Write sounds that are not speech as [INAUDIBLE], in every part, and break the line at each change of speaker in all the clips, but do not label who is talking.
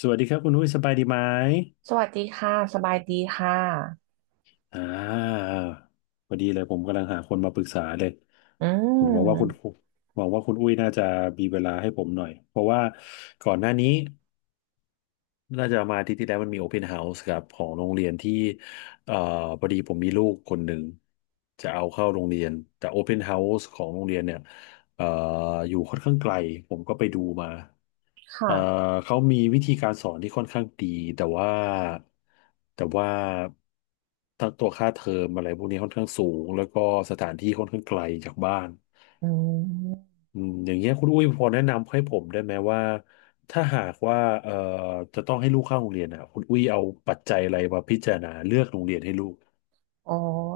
สวัสดีครับคุณอุ้ยสบายดีไหม
สวัสดีค่ะสบายดีค่ะ
อ่าพอดีเลยผมกำลังหาคนมาปรึกษาเลย
อื
ผมหวังว่าคุณ
ม
หวังว่าคุณอุ้ยน่าจะมีเวลาให้ผมหน่อยเพราะว่าก่อนหน้านี้ น่าจะมาอาทิตย์ที่แล้วมันมีโอเพนเฮาส์ครับของโรงเรียนที่เอ่อพอดีผมมีลูกคนหนึ่งจะเอาเข้าโรงเรียนแต่โอเพนเฮาส์ของโรงเรียนเนี่ยเอ่ออยู่ค่อนข้างไกลผมก็ไปดูมาเอ่อ
ค่ะ
เขามีวิธีการสอนที่ค่อนข้างดีแต่ว่าแต่ว่าทั้งตัวค่าเทอมอะไรพวกนี้ค่อนข้างสูงแล้วก็สถานที่ค่อนข้างไกลจากบ้าน
อืม
อืมอย่างเงี้ยคุณอุ้ยพอแนะนำให้ผมได้ไหมว่าถ้าหากว่าเอ่อจะต้องให้ลูกเข้าโรงเรียนอ่ะคุณอุ้ยเอาปัจจัยอะไรมาพิจารณาเลือกโรงเรียนให้ลูก
อ๋อ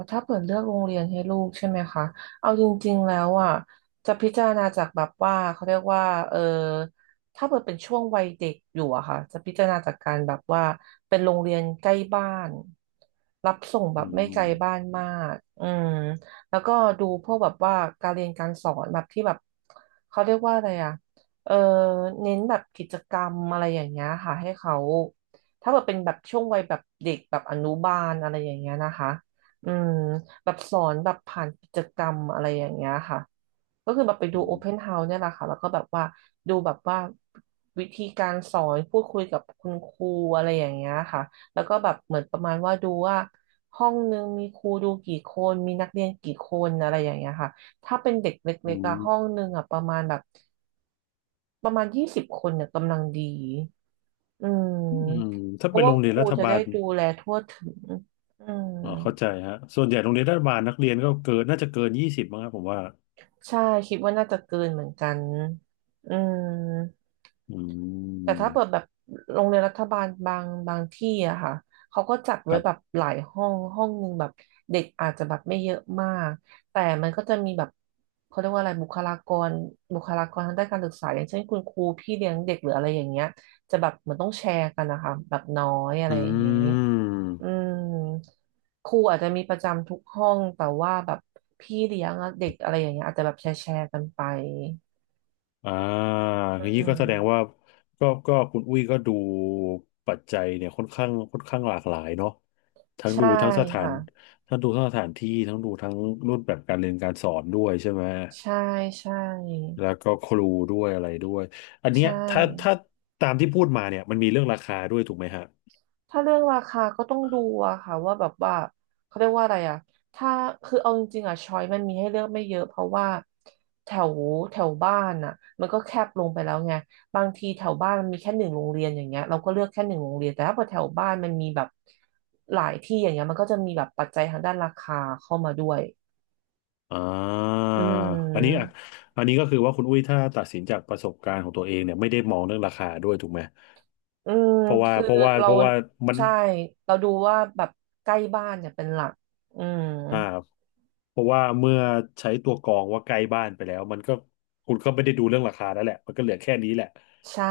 ถ้าเปิดเลือกโรงเรียนให้ลูกใช่ไหมคะเอาจริงๆแล้วอ่ะจะพิจารณาจากแบบว่าเขาเรียกว่าเออถ้าเปิดเป็นช่วงวัยเด็กอยู่อะค่ะจะพิจารณาจากการแบบว่าเป็นโรงเรียนใกล้บ้านรับส่งแบ
อื
บไม่ไกล
ม
บ้านมากอืมแล้วก็ดูพวกแบบว่าการเรียนการสอนแบบที่แบบเขาเรียกว่าอะไรอ่ะเออเน้นแบบกิจกรรมอะไรอย่างเงี้ยค่ะให้เขาถ้าแบบเป็นแบบช่วงวัยแบบเด็กแบบอนุบาลอะไรอย่างเงี้ยนะคะ อืมแบบสอนแบบผ่านกิจกรรมอะไรอย่างเงี้ยค่ะก็คือแบบไปดู
อื
โอเพน
ม
เฮาส์เนี่ยแหละค่ะแล้วก็แบบว่าดูแบบว่าวิธีการสอนพูดคุยกับคุณครูอะไรอย่างเงี้ยค่ะแล้วก็แบบเหมือนประมาณว่าดูว่าห้องนึงมีครูดูกี่คนมีนักเรียนกี่คนอะไรอย่างเงี้ยค่ะถ้าเป็นเด็กเล
อื
็กๆอะห้อง
ม
นึงอะประมาณแบบประมาณ20 คนเนี่ยกำลังดีอืม
อืม
เพ
ถ้าเป็
ราะ
น
ว่า
โรงเรี
ค
ยน
รู
รัฐ
จะ
บา
ได้
ล
ดูแลทั่วถึงอืม
อ๋อเข้าใจฮะส่วนใหญ่โรงเรียนรัฐบาลนักเรียนก็เกินน่าจะเกินยี่สิบมั้งครับผมว่า
ใช่คิดว่าน่าจะเกินเหมือนกันอืม
อื
แต่ถ้าเปิด
ม
แบบโรงเรียนรัฐบาลบางที่อะค่ะเขาก็จัด
ค
ไว้
รั
แบบ
บ
หลายห้องห้องหนึ่งแบบเด็กอาจจะแบบไม่เยอะมากแต่มันก็จะมีแบบเขาเรียกว่าอะไรบุคลากรบุคลากรทางด้านการศึกษาอย่างเช่นคุณครูพี่เลี้ยงเด็กหรืออะไรอย่างเงี้ยจะแบบเหมันต้องแชร์กันนะคะแบบน้อยอะไร
อื
อย่างงี้
ม
อืมครูอาจจะมีประจำทุกห้องแต่ว่าแบบพี่เลี้ยงอะเด็กอะไรอย่างเงี้ยอาจจะแบบแชร์กันไป
อ่าอ
อื
ย่างนี้ก็
ม
แสดงว่าก็คุณอุ้ยก็ดูปัจจัยเนี่ยค่อนข้างหลากหลายเนาะทั้งดู
ใช่
ทั้งสถา
ค่ะ
นทั้งดูทั้งสถานที่ทั้งดูทั้งรูปแบบการเรียนการสอนด้วยใช่ไหม
ใช่ใช่
แล้วก็ครูด้วยอะไรด้วยอัน
ใช
เนี้ยถ้า
่
ตามที่พูดมาเนี่ยมันมีเรื่องราคาด้วยถูกไหมฮะ
ถ้าเรื่องราคาก็ต้องดูอะค่ะว่าแบบว่าเขาเรียกว่าอะไรอะถ้าคือเอาจริงๆอะช้อยมันมีให้เลือกไม่เยอะเพราะว่าแถวแถวบ้านอะมันก็แคบลงไปแล้วไงบางทีแถวบ้านมันมีแค่หนึ่งโรงเรียนอย่างเงี้ยเราก็เลือกแค่หนึ่งโรงเรียนแต่ถ้าพอแถวบ้านมันมีแบบหลายที่อย่างเงี้ยมันก็จะมีแบบปัจจัยทางด้านราคาเข้ามาด้วย
อ่า
อื
อันนี้อ่ะ
ม
อันนี้ก็คือว่าคุณอุ้ยถ้าตัดสินจากประสบการณ์ของตัวเองเนี่ยไม่ได้มองเรื่องราคาด้วยถูกไหม
อืม
เพราะว่า
คือ
เพราะว่า
เรา
เพราะว่ามัน
ใช่เราดูว่าแบบใกล้บ้านเนี่ยเป็นหลักอืม
อ่าเพราะว่าเมื่อใช้ตัวกรองว่าใกล้บ้านไปแล้วมันก็คุณก็ไม่ได้ดูเรื่องราคาแล้วแหละมันก็เหลือแค่นี้แหละ
ใช่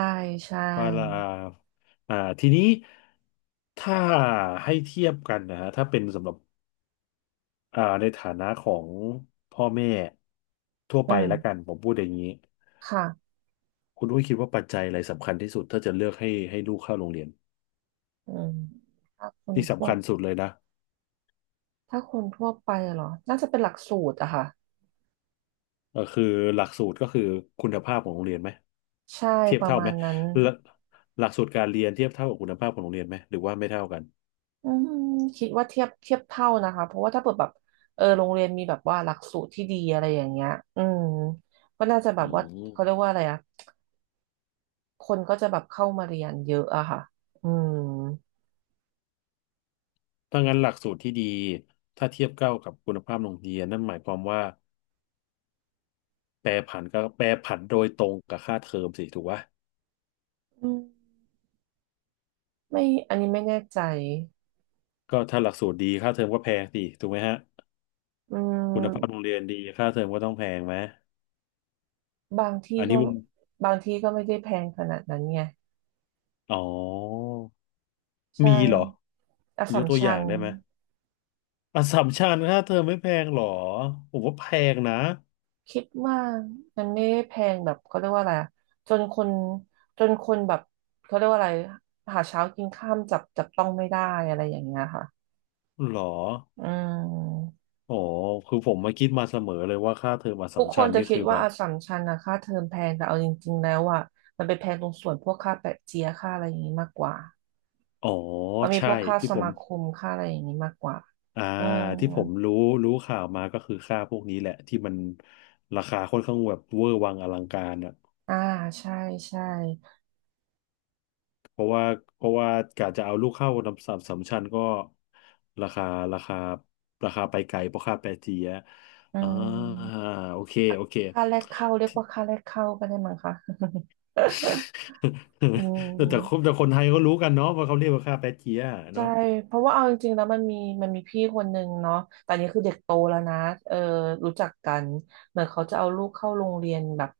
ใช่
ว่าละอ่าอ่าทีนี้ถ้าให้เทียบกันนะฮะถ้าเป็นสำหรับอ่าในฐานะของพ่อแม่ทั่ว
อื
ไปแล้วกั
ม
นผมพูดอย่างนี้
ค่ะ
คุณอุ้ยคิดว่าปัจจัยอะไรสำคัญที่สุดถ้าจะเลือกให้ให้ลูกเข้าโรงเรียน
อืมถ้าคน
ที่
ทั่ว
สำคัญสุดเลยนะ
ถ้าคนทั่วไปเหรอน่าจะเป็นหลักสูตรอะค่ะ
เออคือหลักสูตรก็คือคุณภาพของโรงเรียนไหม
ใช่
เทียบ
ประ
เท่า
มา
ไหม
ณนั้น
หลักหลักสูตรการเรียนเทียบเท่ากับคุณภาพของโรงเรียนไหมหรือว่าไม่เท่ากัน
อืมคิดว่าเทียบเท่านะคะเพราะว่าถ้าเปิดแบบโรงเรียนมีแบบว่าหลักสูตรที่ดีอะไรอย่างเงี้ยอืมก็น่าจะแบ
อื
บว่าเขาเรีย
ม
กว่าอะไรอะคนก็จะแบบเข้ามาเรียนเยอะอะค่ะอืม
ถ้างั้นหลักสูตรที่ดีถ้าเทียบเท่ากับคุณภาพโรงเรียนนั่นหมายความว่าแปรผันก็แปรผันโดยตรงกับค่าเทอมสิถูกปะ
อืม ไม่อันนี้ไม่แน่ใจ
ก็ถ้าหลักสูตรดีค่าเทอมก็แพงสิถูกไหมฮะ
อื
คุณภาพโรง
ม
เรียนดีค่าเทอมก็ต้องแพงไหม
บางที่
อัน
ก็
นี้มุม
บางที่ก็ไม่ได้แพงขนาดนั้นไง
อ๋อ
ใช่
มีเหรอ
อส
ย
สัม
กตัวอ
ชั
ย่าง
ญ
ได้ไหม อัสสัมชัญค่าเทอมไม่แพงหรอผมว่าแพงนะ
คิดว่ามันไม่ได้แพงแบบเขาเรียกว่าอะไรอะจนคนจนคนแบบเขาเรียกว่าอะไรหาเช้ากินค่ำจับต้องไม่ได้อะไรอย่างเงี้ยค่ะ
หรอ
อืม
อ๋อคือผมมาคิดมาเสมอเลยว่าค่าเทอมอัสสั
ทุก
ม
ค
ชั
น
ญ
จะ
นี่
คิด
คือแบ
ว่า
บ
อัสสัมชัญนะค่าเทอมแพงแต่เอาจริงๆแล้วอ่ะมันไปแพงตรงส่วนพวกค่าแปะเจียค่าอะไรอย่างงี้มากกว่า
อ๋อ
มันมีพ
ใช่
วกค่า
ที่
ส
ผ
มา
ม
คมค่าอะไรอย่างนี้มากกว่า
อ่า
อืม
ที่ผมรู้รู้ข่าวมาก็คือค่าพวกนี้แหละที่มันราคาค่อนข้างแบบเวอร์วังอลังการอ่ะ
อ่า ใช่ใช่
เพราะว่าเพราะว่ากะจะเอาลูกเข้าอัสสัมสัมชัญก็ราคาราคาราคาไปไกลเพราะค่าแปรเจีย
อื
อ่า
ม
โอเค
ค่า
โอเค
ค่าแรกเข้าเรียกว่าค่าแรกเข้าก็ได้มั้งคะ [LAUGHS] อื
[LAUGHS] แต่
ม
แต่คนแต่คนไทยก็รู้กันเนาะว่าเขาเรียกว่าค่าแป๊ะเจี๊ยะ
ใช่
เนาะ
เพราะว่าเอาจริงๆแล้วมันมีพี่คนหนึ่งเนาะแต่อันนี้คือเด็กโตแล้วนะเออรู้จักกันเหมือนเขาจะเอาลูกเข้าโรงเรียนแบบ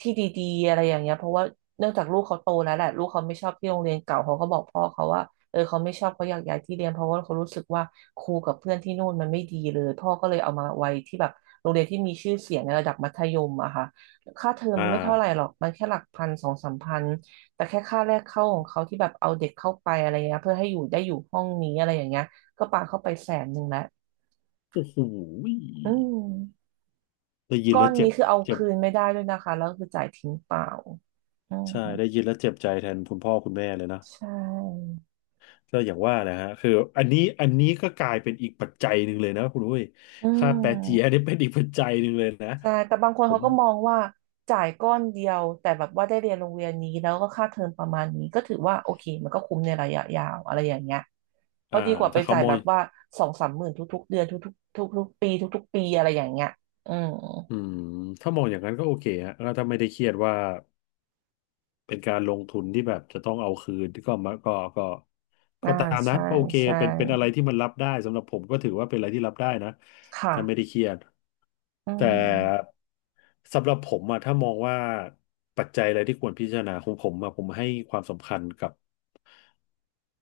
ที่ดีๆอะไรอย่างเงี้ยเพราะว่าเนื่องจากลูกเขาโตแล้วแหละลูกเขาไม่ชอบที่โรงเรียนเก่าเขาก็บอกพ่อเขาว่าเออเขาไม่ชอบเขาอยากย้ายที่เรียนเพราะว่าเขารู้สึกว่าครูกับเพื่อนที่นู่นมันไม่ดีเลยพ่อก็เลยเอามาไว้ที่แบบโรงเรียนที่มีชื่อเสียงในระดับมัธยมอะค่ะค่าเทอม
อ่า
ไม่เท่าไหร่หรอกมันแค่หลักพันสองสามพัน แต่แค่ค่าแรกเข้าของเขาที่แบบเอาเด็กเข้าไปอะไรเงี้ยเพื่อให้อยู่ได้อยู่ห้องนี้อะไรอย่างเงี้ยก็ปาเข้าไปแสนหนึ่งแล้ว
โอ้โห
อืม
ได้ยิน
ก้อ
แล้ว
น
เจ็
นี้
บ
คือเอา
เจ็บ
คืนไม่ได้ด้วยนะคะแล้วคือจ่ายทิ้งเปล่าอืม
ใช่ได้ยินแล้วเจ็บใจแทนคุณพ่อคุณแม่เลยนะ
ใช่
ก็อย่างว่านะฮะคืออันนี้อันนี้ก็กลายเป็นอีกปัจจัยหนึ่งเลยนะคุณอุ้ย
อื
ค่าแป๊ะเจี๊ยะ
ม
นี่เป็นอีกปัจจัยหนึ่งเลยนะ
ใช่แต่บางคน
ผ
เขา
ม
ก็มองว่าจ่ายก้อนเดียวแต่แบบว่าได้เรียนโรงเรียนนี้แล้วก็ค่าเทอมประมาณนี้ก็ถือว่าโอเคมันก็คุ้มในระยะยาวอะไรอย่างเงี้ยเพ
อ่า
ราะดีกว่าไป
ถ้าเขา
จ่าย
มอ
แบ
ง
บว่าสองสามหมื่นทุกๆเดือนทุกๆทุกๆปีทุกๆปีอะไรอย่างเงี้ยอืม
อืมถ้ามองอย่างนั้นก็โอเคฮะก็้วถ้าไม่ได้เครียดว่า เป็นการลงทุนที่แบบจะต้องเอาคืนก็มาก็ก็
อ่า
ก็ตามนั้
ใช่
นก็โอเค
ใช่
เป็นเป็นอะไรที่มันรับได้สำหรับผมก็ถือว่าเป็นอะไรที่รับได้นะถ้าไม่
ค่ะ
ได้เครียด
อื
แต่
ม
สำหรับผมอะถ้ามองว่าปัจจัยอะไรที่ควรพิจารณาของผมอะผมให้ความสำคัญกับ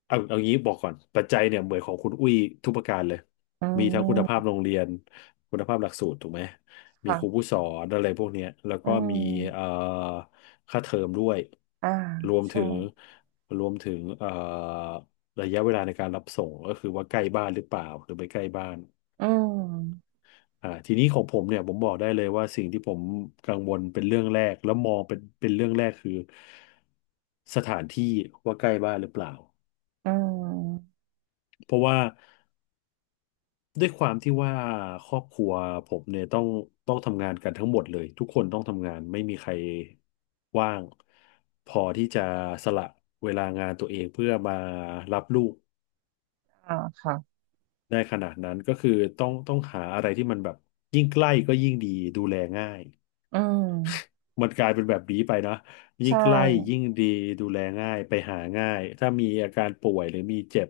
เอาเอางี้บอกก่อนปัจจัยเนี่ยเหมือนของคุณอุ้ยทุกประการเลย
อื
มีทั้งคุณภา
ม
พโรงเรียนคุณภาพหลักสูตรถูกไหมมีครู
ค่ะ
ผู้สอนอะไรพวกเนี้ยแล้ว
อื
ก็มีเอ่อ
ม
ค่าเทอมด้วย
อ่า
รวม
ใช่
ถึงรวมถึงระยะเวลาในการรับส่งก็คือว่าใกล้บ้านหรือเปล่าหรือไม่ใกล้บ้าน
อืม
อ่าทีนี้ของผมเนี่ยผมบอกได้เลยว่าสิ่งที่ผมกังวลเป็นเรื่องแรกแล้วมองเป็นเรื่องแรกคือสถานที่ว่าใกล้บ้านหรือเปล่า
อืม
เพราะว่า ด้วยความที่ว่าครอบครัวผมเนี่ยต้องทำงานกันทั้งหมดเลยทุกคนต้องทำงานไม่มีใครว่างพอที่จะสละเวลางานตัวเองเพื่อมารับลูก
อ่าค่ะ
ได้ขนาดนั้นก็คือต้องหาอะไรที่มันแบบยิ่งใกล้ก็ยิ่งดีดูแลง่าย
อืม
มันกลายเป็นแบบนี้ไปนะยิ่ง
ใช่
ใกล้ยิ่งดีดูแลง่ายไปหาง่ายถ้ามีอาการป่วยหรือมีเจ็บ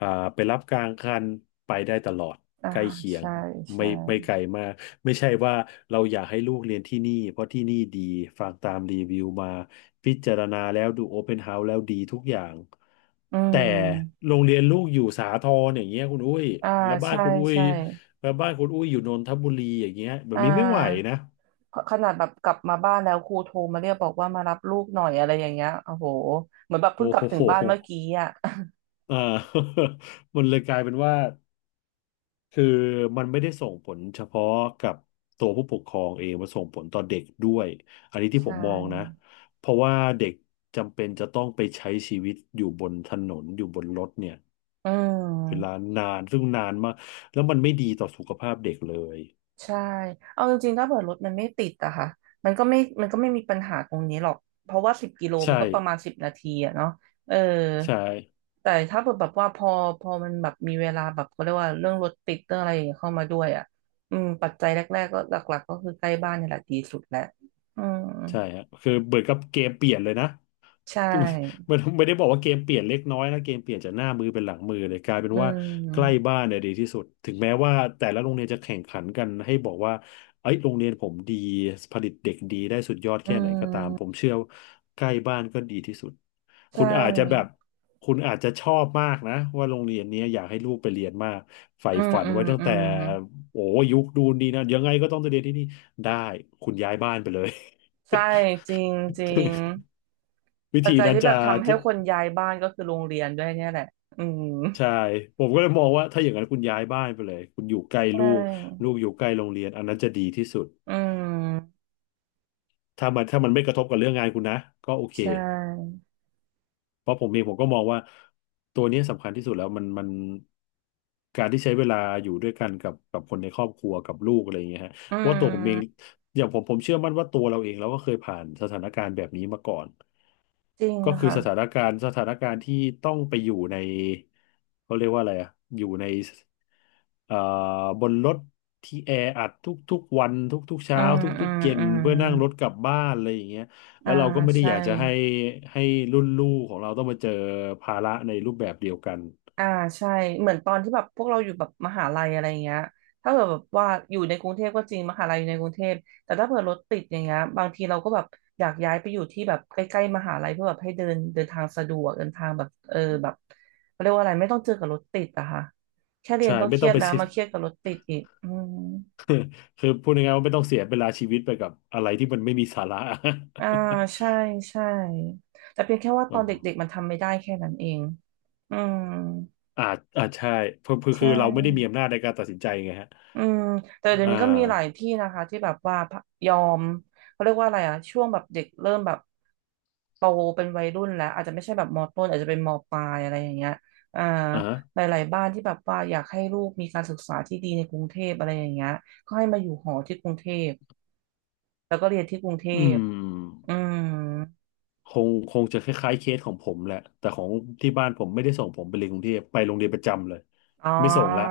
อ่าไปรับกลางคันไปได้ตลอด
อ่า
ใกล้เคียง
ใช่
ไม่
ใช่
ไม่ไกลมากไม่ใช่ว่าเราอยากให้ลูกเรียนที่นี่เพราะที่นี่ดีฟังตามรีวิวมาพิจารณาแล้วดูโอเพนเฮาส์แล้วดีทุกอย่าง
อื
แต่
ม
โรงเรียนลูกอยู่สาทรอย่างเงี้ยคุณอุ้ย
อ่า
แล้วบ้าน
ใช่
คุณอุ้ย
ใช่
แล้วบ้านคุณอุ้ยอยู่นนทบุรีอย่างเงี้ยแบบ
อ่
นี้ไม่ไหว
า
นะ
ขขนาดแบบกลับมาบ้านแล้วครูโทรมาเรียกบอกว่ามารับลูกหน่อยอะไรอย่างเงี้ยโอ้โหเหมือนแบบเพิ่ง
โอ้
ก
โ
ลับถึง
ห
บ้านเมื่อกี้อ่ะ
อ่า [LAUGHS] มันเลยกลายเป็นว่าคือมันไม่ได้ส่งผลเฉพาะกับตัวผู้ปกครองเองมันส่งผลต่อเด็กด้วยอันนี้
[LAUGHS]
ที่ผ
ใช่
มมองนะเพราะว่าเด็กจำเป็นจะต้องไปใช้ชีวิตอยู่บนถนนอยู่บนรถเนี่ย
อื
เวลา
ม
นานซึ่งนานมากแล้วมันไม่ดีต่อสุขภาพเด็กเลย
ใช่ เอาจริงๆ ถ้าเผื่อรถมันไม่ติดอะค่ะมันก็ไม่มีปัญหาตรงนี้หรอก เพราะว่าสิบกิโลมั
ใช่
นก็ประมาณสิบนาทีอะเนาะเออ
ใช่
แต่ถ้าเผื่อแบบว่าพอมันแบบมีเวลาแบบเขาเรียกว่าเรื่องรถติดเรื่องอะไรอย่างเงี้ยเข้ามาด้วยอะอืมปัจจัยแรกๆก็หลักๆ ก็คือใกล้บ้านนี่แหละดีสุดแหละอืม
ใช่ฮะคือเหมือนกับเกมเปลี่ยนเลยนะ
ใช
ก็ไม่
่
[LAUGHS] ไม่ได้บอกว่าเกมเปลี่ยนเล็กน้อยนะเกมเปลี่ยนจากหน้ามือเป็นหลังมือเลยกลายเป็น
อื
ว่าใกล้
ม
บ้านเนี่ยดีที่สุดถึงแม้ว่าแต่ละโรงเรียนจะแข่งขันกันให้บอกว่าเอ้ยโรงเรียนผมดีผลิตเด็กดีได้สุดยอด
อื
แค่ไหนก็ตามผม
ม
เชื่อว่าใกล้บ้านก็ดีที่สุด
ใช
คุณอาจจะแบบ
่
คุณอาจจะชอบมากนะว่าโรงเรียนเนี้ยอยากให้ลูกไปเรียนมากใฝ่
อืม
ฝัน
อืม
ไว้ตั้ง
อื
แต่
ม
โอ้ยุคดูนดีนะยังไงก็ต้องไปเรียนที่นี่ได้คุณย้ายบ้านไปเลย
ใช่ จริงจริง
[LAUGHS] วิ
ปัจ
ธี
จัย
นั้น
ที่แบ
จะ
บทำให้คนย้ายบ้านก็คือโรงเรียนด้วยเนี่ยแหละ อืม
ใช่ผมก็เลยมองว่าถ้าอย่างนั้นคุณย้ายบ้านไปเลยคุณอยู่ใกล้
ใช่
ลูกลูกอยู่ใกล้โรงเรียนอันนั้นจะดีที่สุด
อืม
ถ้ามันไม่กระทบกับเรื่องงานคุณนะก็โอเค
ใช่
เพราะผมเองผมก็มองว่าตัวนี้สำคัญที่สุดแล้วมันการที่ใช้เวลาอยู่ด้วยกันกับคนในครอบครัวกับลูกอะไรอย่างเงี้ยฮะ
อื
เพราะว่าตัวผมเอง
ม
อย่างผมผมเชื่อมั่นว่าตัวเราเองเราก็เคยผ่านสถานการณ์แบบนี้มาก่อน
จริง
ก็คือ
ค่ะ
สถานการณ์ที่ต้องไปอยู่ในเขาเรียกว่าอะไรอะอยู่ในเอ่อบนรถที่แออัดทุกๆวันทุกๆ
อื
เช้า
มอื
ทุก
ม
ๆเย็น
อืม
เพื่อนั่งรถกลับบ้านอะไรอย่างเงี้ยแล้
อ่า
วเราก็ไม่ได้
ใช่
อยากจะให้รุ่นลูกของเราต้องมาเจอภาระในรูปแบบเดียวกัน
อ่าใช่เหมือนตอนที่แบบพวกเราอยู่แบบมหาลัยอะไรเงี้ยถ้าเกิดแบบว่าอยู่ในกรุงเทพก็จริงมหาลัยอยู่ในกรุงเทพแต่ถ้าเผื่อรถติดอย่างเงี้ยบางทีเราก็แบบอยากย้ายไปอยู่ที่แบบใกล้ๆมหาลัยเพื่อแบบให้เดินเดินทางสะดวกเดินทางแบบเออแบบเขาเรียกว่าอะไรไม่ต้องเจอกับรถติดอะค่ะแค่เรีย
ใช่
นก็
ไม่
เครี
ต้อ
ย
ง
ด
ไป
แล้
[LAUGHS]
ว
เสีย
มาเครียดกับรถติดอีกอืม
คือพูดง่ายๆว่าไม่ต้องเสียเวลาชีวิตไปกับอะไรที่มันไม่มีสาระ
อ่าใช่
[LAUGHS]
ใช่แต่เพียงแค่ว่าต
อ๋อ
อนเด็กๆมันทำไม่ได้แค่นั้นเองอืม
อาจใช่คือคือ
ใช่
คือเราไม่ได้มีอำนาจในการตัดสินใจไงฮะ
อืมแต่เดี๋ย
อ่
วนี้ก็มีหลาย
า
ที่นะคะที่แบบว่ายอมเขาเรียกว่าอะไรอะช่วงแบบเด็กเริ่มแบบโตเป็นวัยรุ่นแล้วอาจจะไม่ใช่แบบมต้นอาจจะเป็นมปลายอะไรอย่างเงี้ยอ่า
อ่าฮะ
หลายๆบ้านที่แบบว่าอยากให้ลูกมีการศึกษาที่ดีในกรุงเทพอะไรอย่างเงี้ยก็ให้มาอยู่หอที่กรุงเทพแล้วก็เรียนที่กรุงเท
อื
พ
ม
อืม
คงจะคล้ายๆเคสของผมแหละแต่ของที่บ้านผมไม่ได้ส่งผมไปเรียนกรุงเทพไปโรงเรียนประจำเลย
อ๋อ
ไม่ส่งละ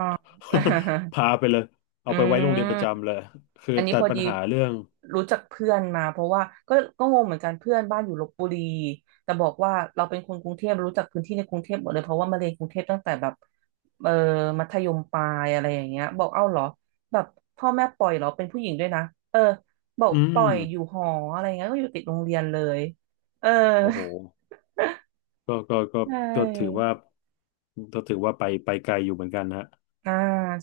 [LAUGHS]
[LAUGHS]
พาไปเลยเอา
อื
ไปไว้โรงเรียนประ
ม
จำเลยคือ
อันนี้
ตั
พ
ด
อ
ปั
ดี
ญหาเรื่อง
รู้จักเพื่อนมาเพราะว่าก็งงเหมือนกันเพื่อนบ้านอยู่ลพบุรีแต่บอกว่าเราเป็นคนกรุงเทพรู้จักพื้นที่ในกรุงเทพหมดเลยเพราะว่ามาเรียนกรุงเทพตั้งแต่แบบเออมัธยมปลายอะไรอย่างเงี้ยบอกเอ้าเหรอแบบพ่อแม่ปล่อยเหรอเป็นผู้หญิงด้วยนะเออบอก
อื
ป
ม
ล่อยอยู่หออะไรเงี้ยก็อยู่ติดโรงเรียนเลยเออ
โอ้โหก็
[LAUGHS] ใช
ก็ถือ
่
ว่าก็ถือว่าไปไปไกลอยู่เหมือนกันฮะ
อ่า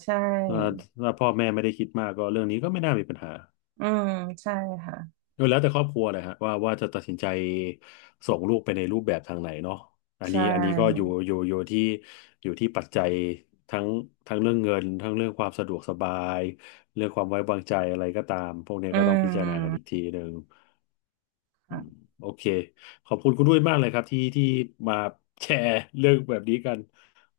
ใช่
เอ่อถ้าพ่อแม่ไม่ได้คิดมากก็เรื่องนี้ก็ไม่น่ามีปัญหา
อืมใช่ค่ะ
แล้วแต่ครอบครัวเลยฮะว่าว่าจะตัดสินใจส่งลูกไปในรูปแบบทางไหนเนาะอัน
ใช่
นี้อันนี้ก็อยู่ที่อยู่ที่ปัจจัยทั้งทั้งเรื่องเงินทั้งเรื่องความสะดวกสบายเรื่องความไว้วางใจอะไรก็ตามพวกนี้
อื
ก็ต้องพิจารณากันอี
ม
กทีหนึ่งอืม
ค่ะ
โอเคขอบคุณคุณด้วยมากเลยครับที่มาแชร์เรื่องแบบนี้กัน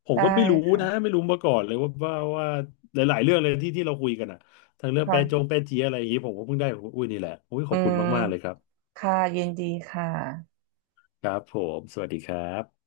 ผม
ได้
ก็ไม่รู้นะ
ค่ะ
ไม่รู้มาก่อนเลยว่าหลายๆเรื่องเลยที่เราคุยกันอะทั้งเรื่องแปรจง
ค่ะ
แปรจีอะไรอย่างนี้ผมก็เพิ่งได้ของคุณอุ้ยนี่แหละอุ้ยข
อื
อบคุณ
ม
มากๆเลยครับ
ค่ะยินดีค่ะ
ครับผมสวัสดีครับ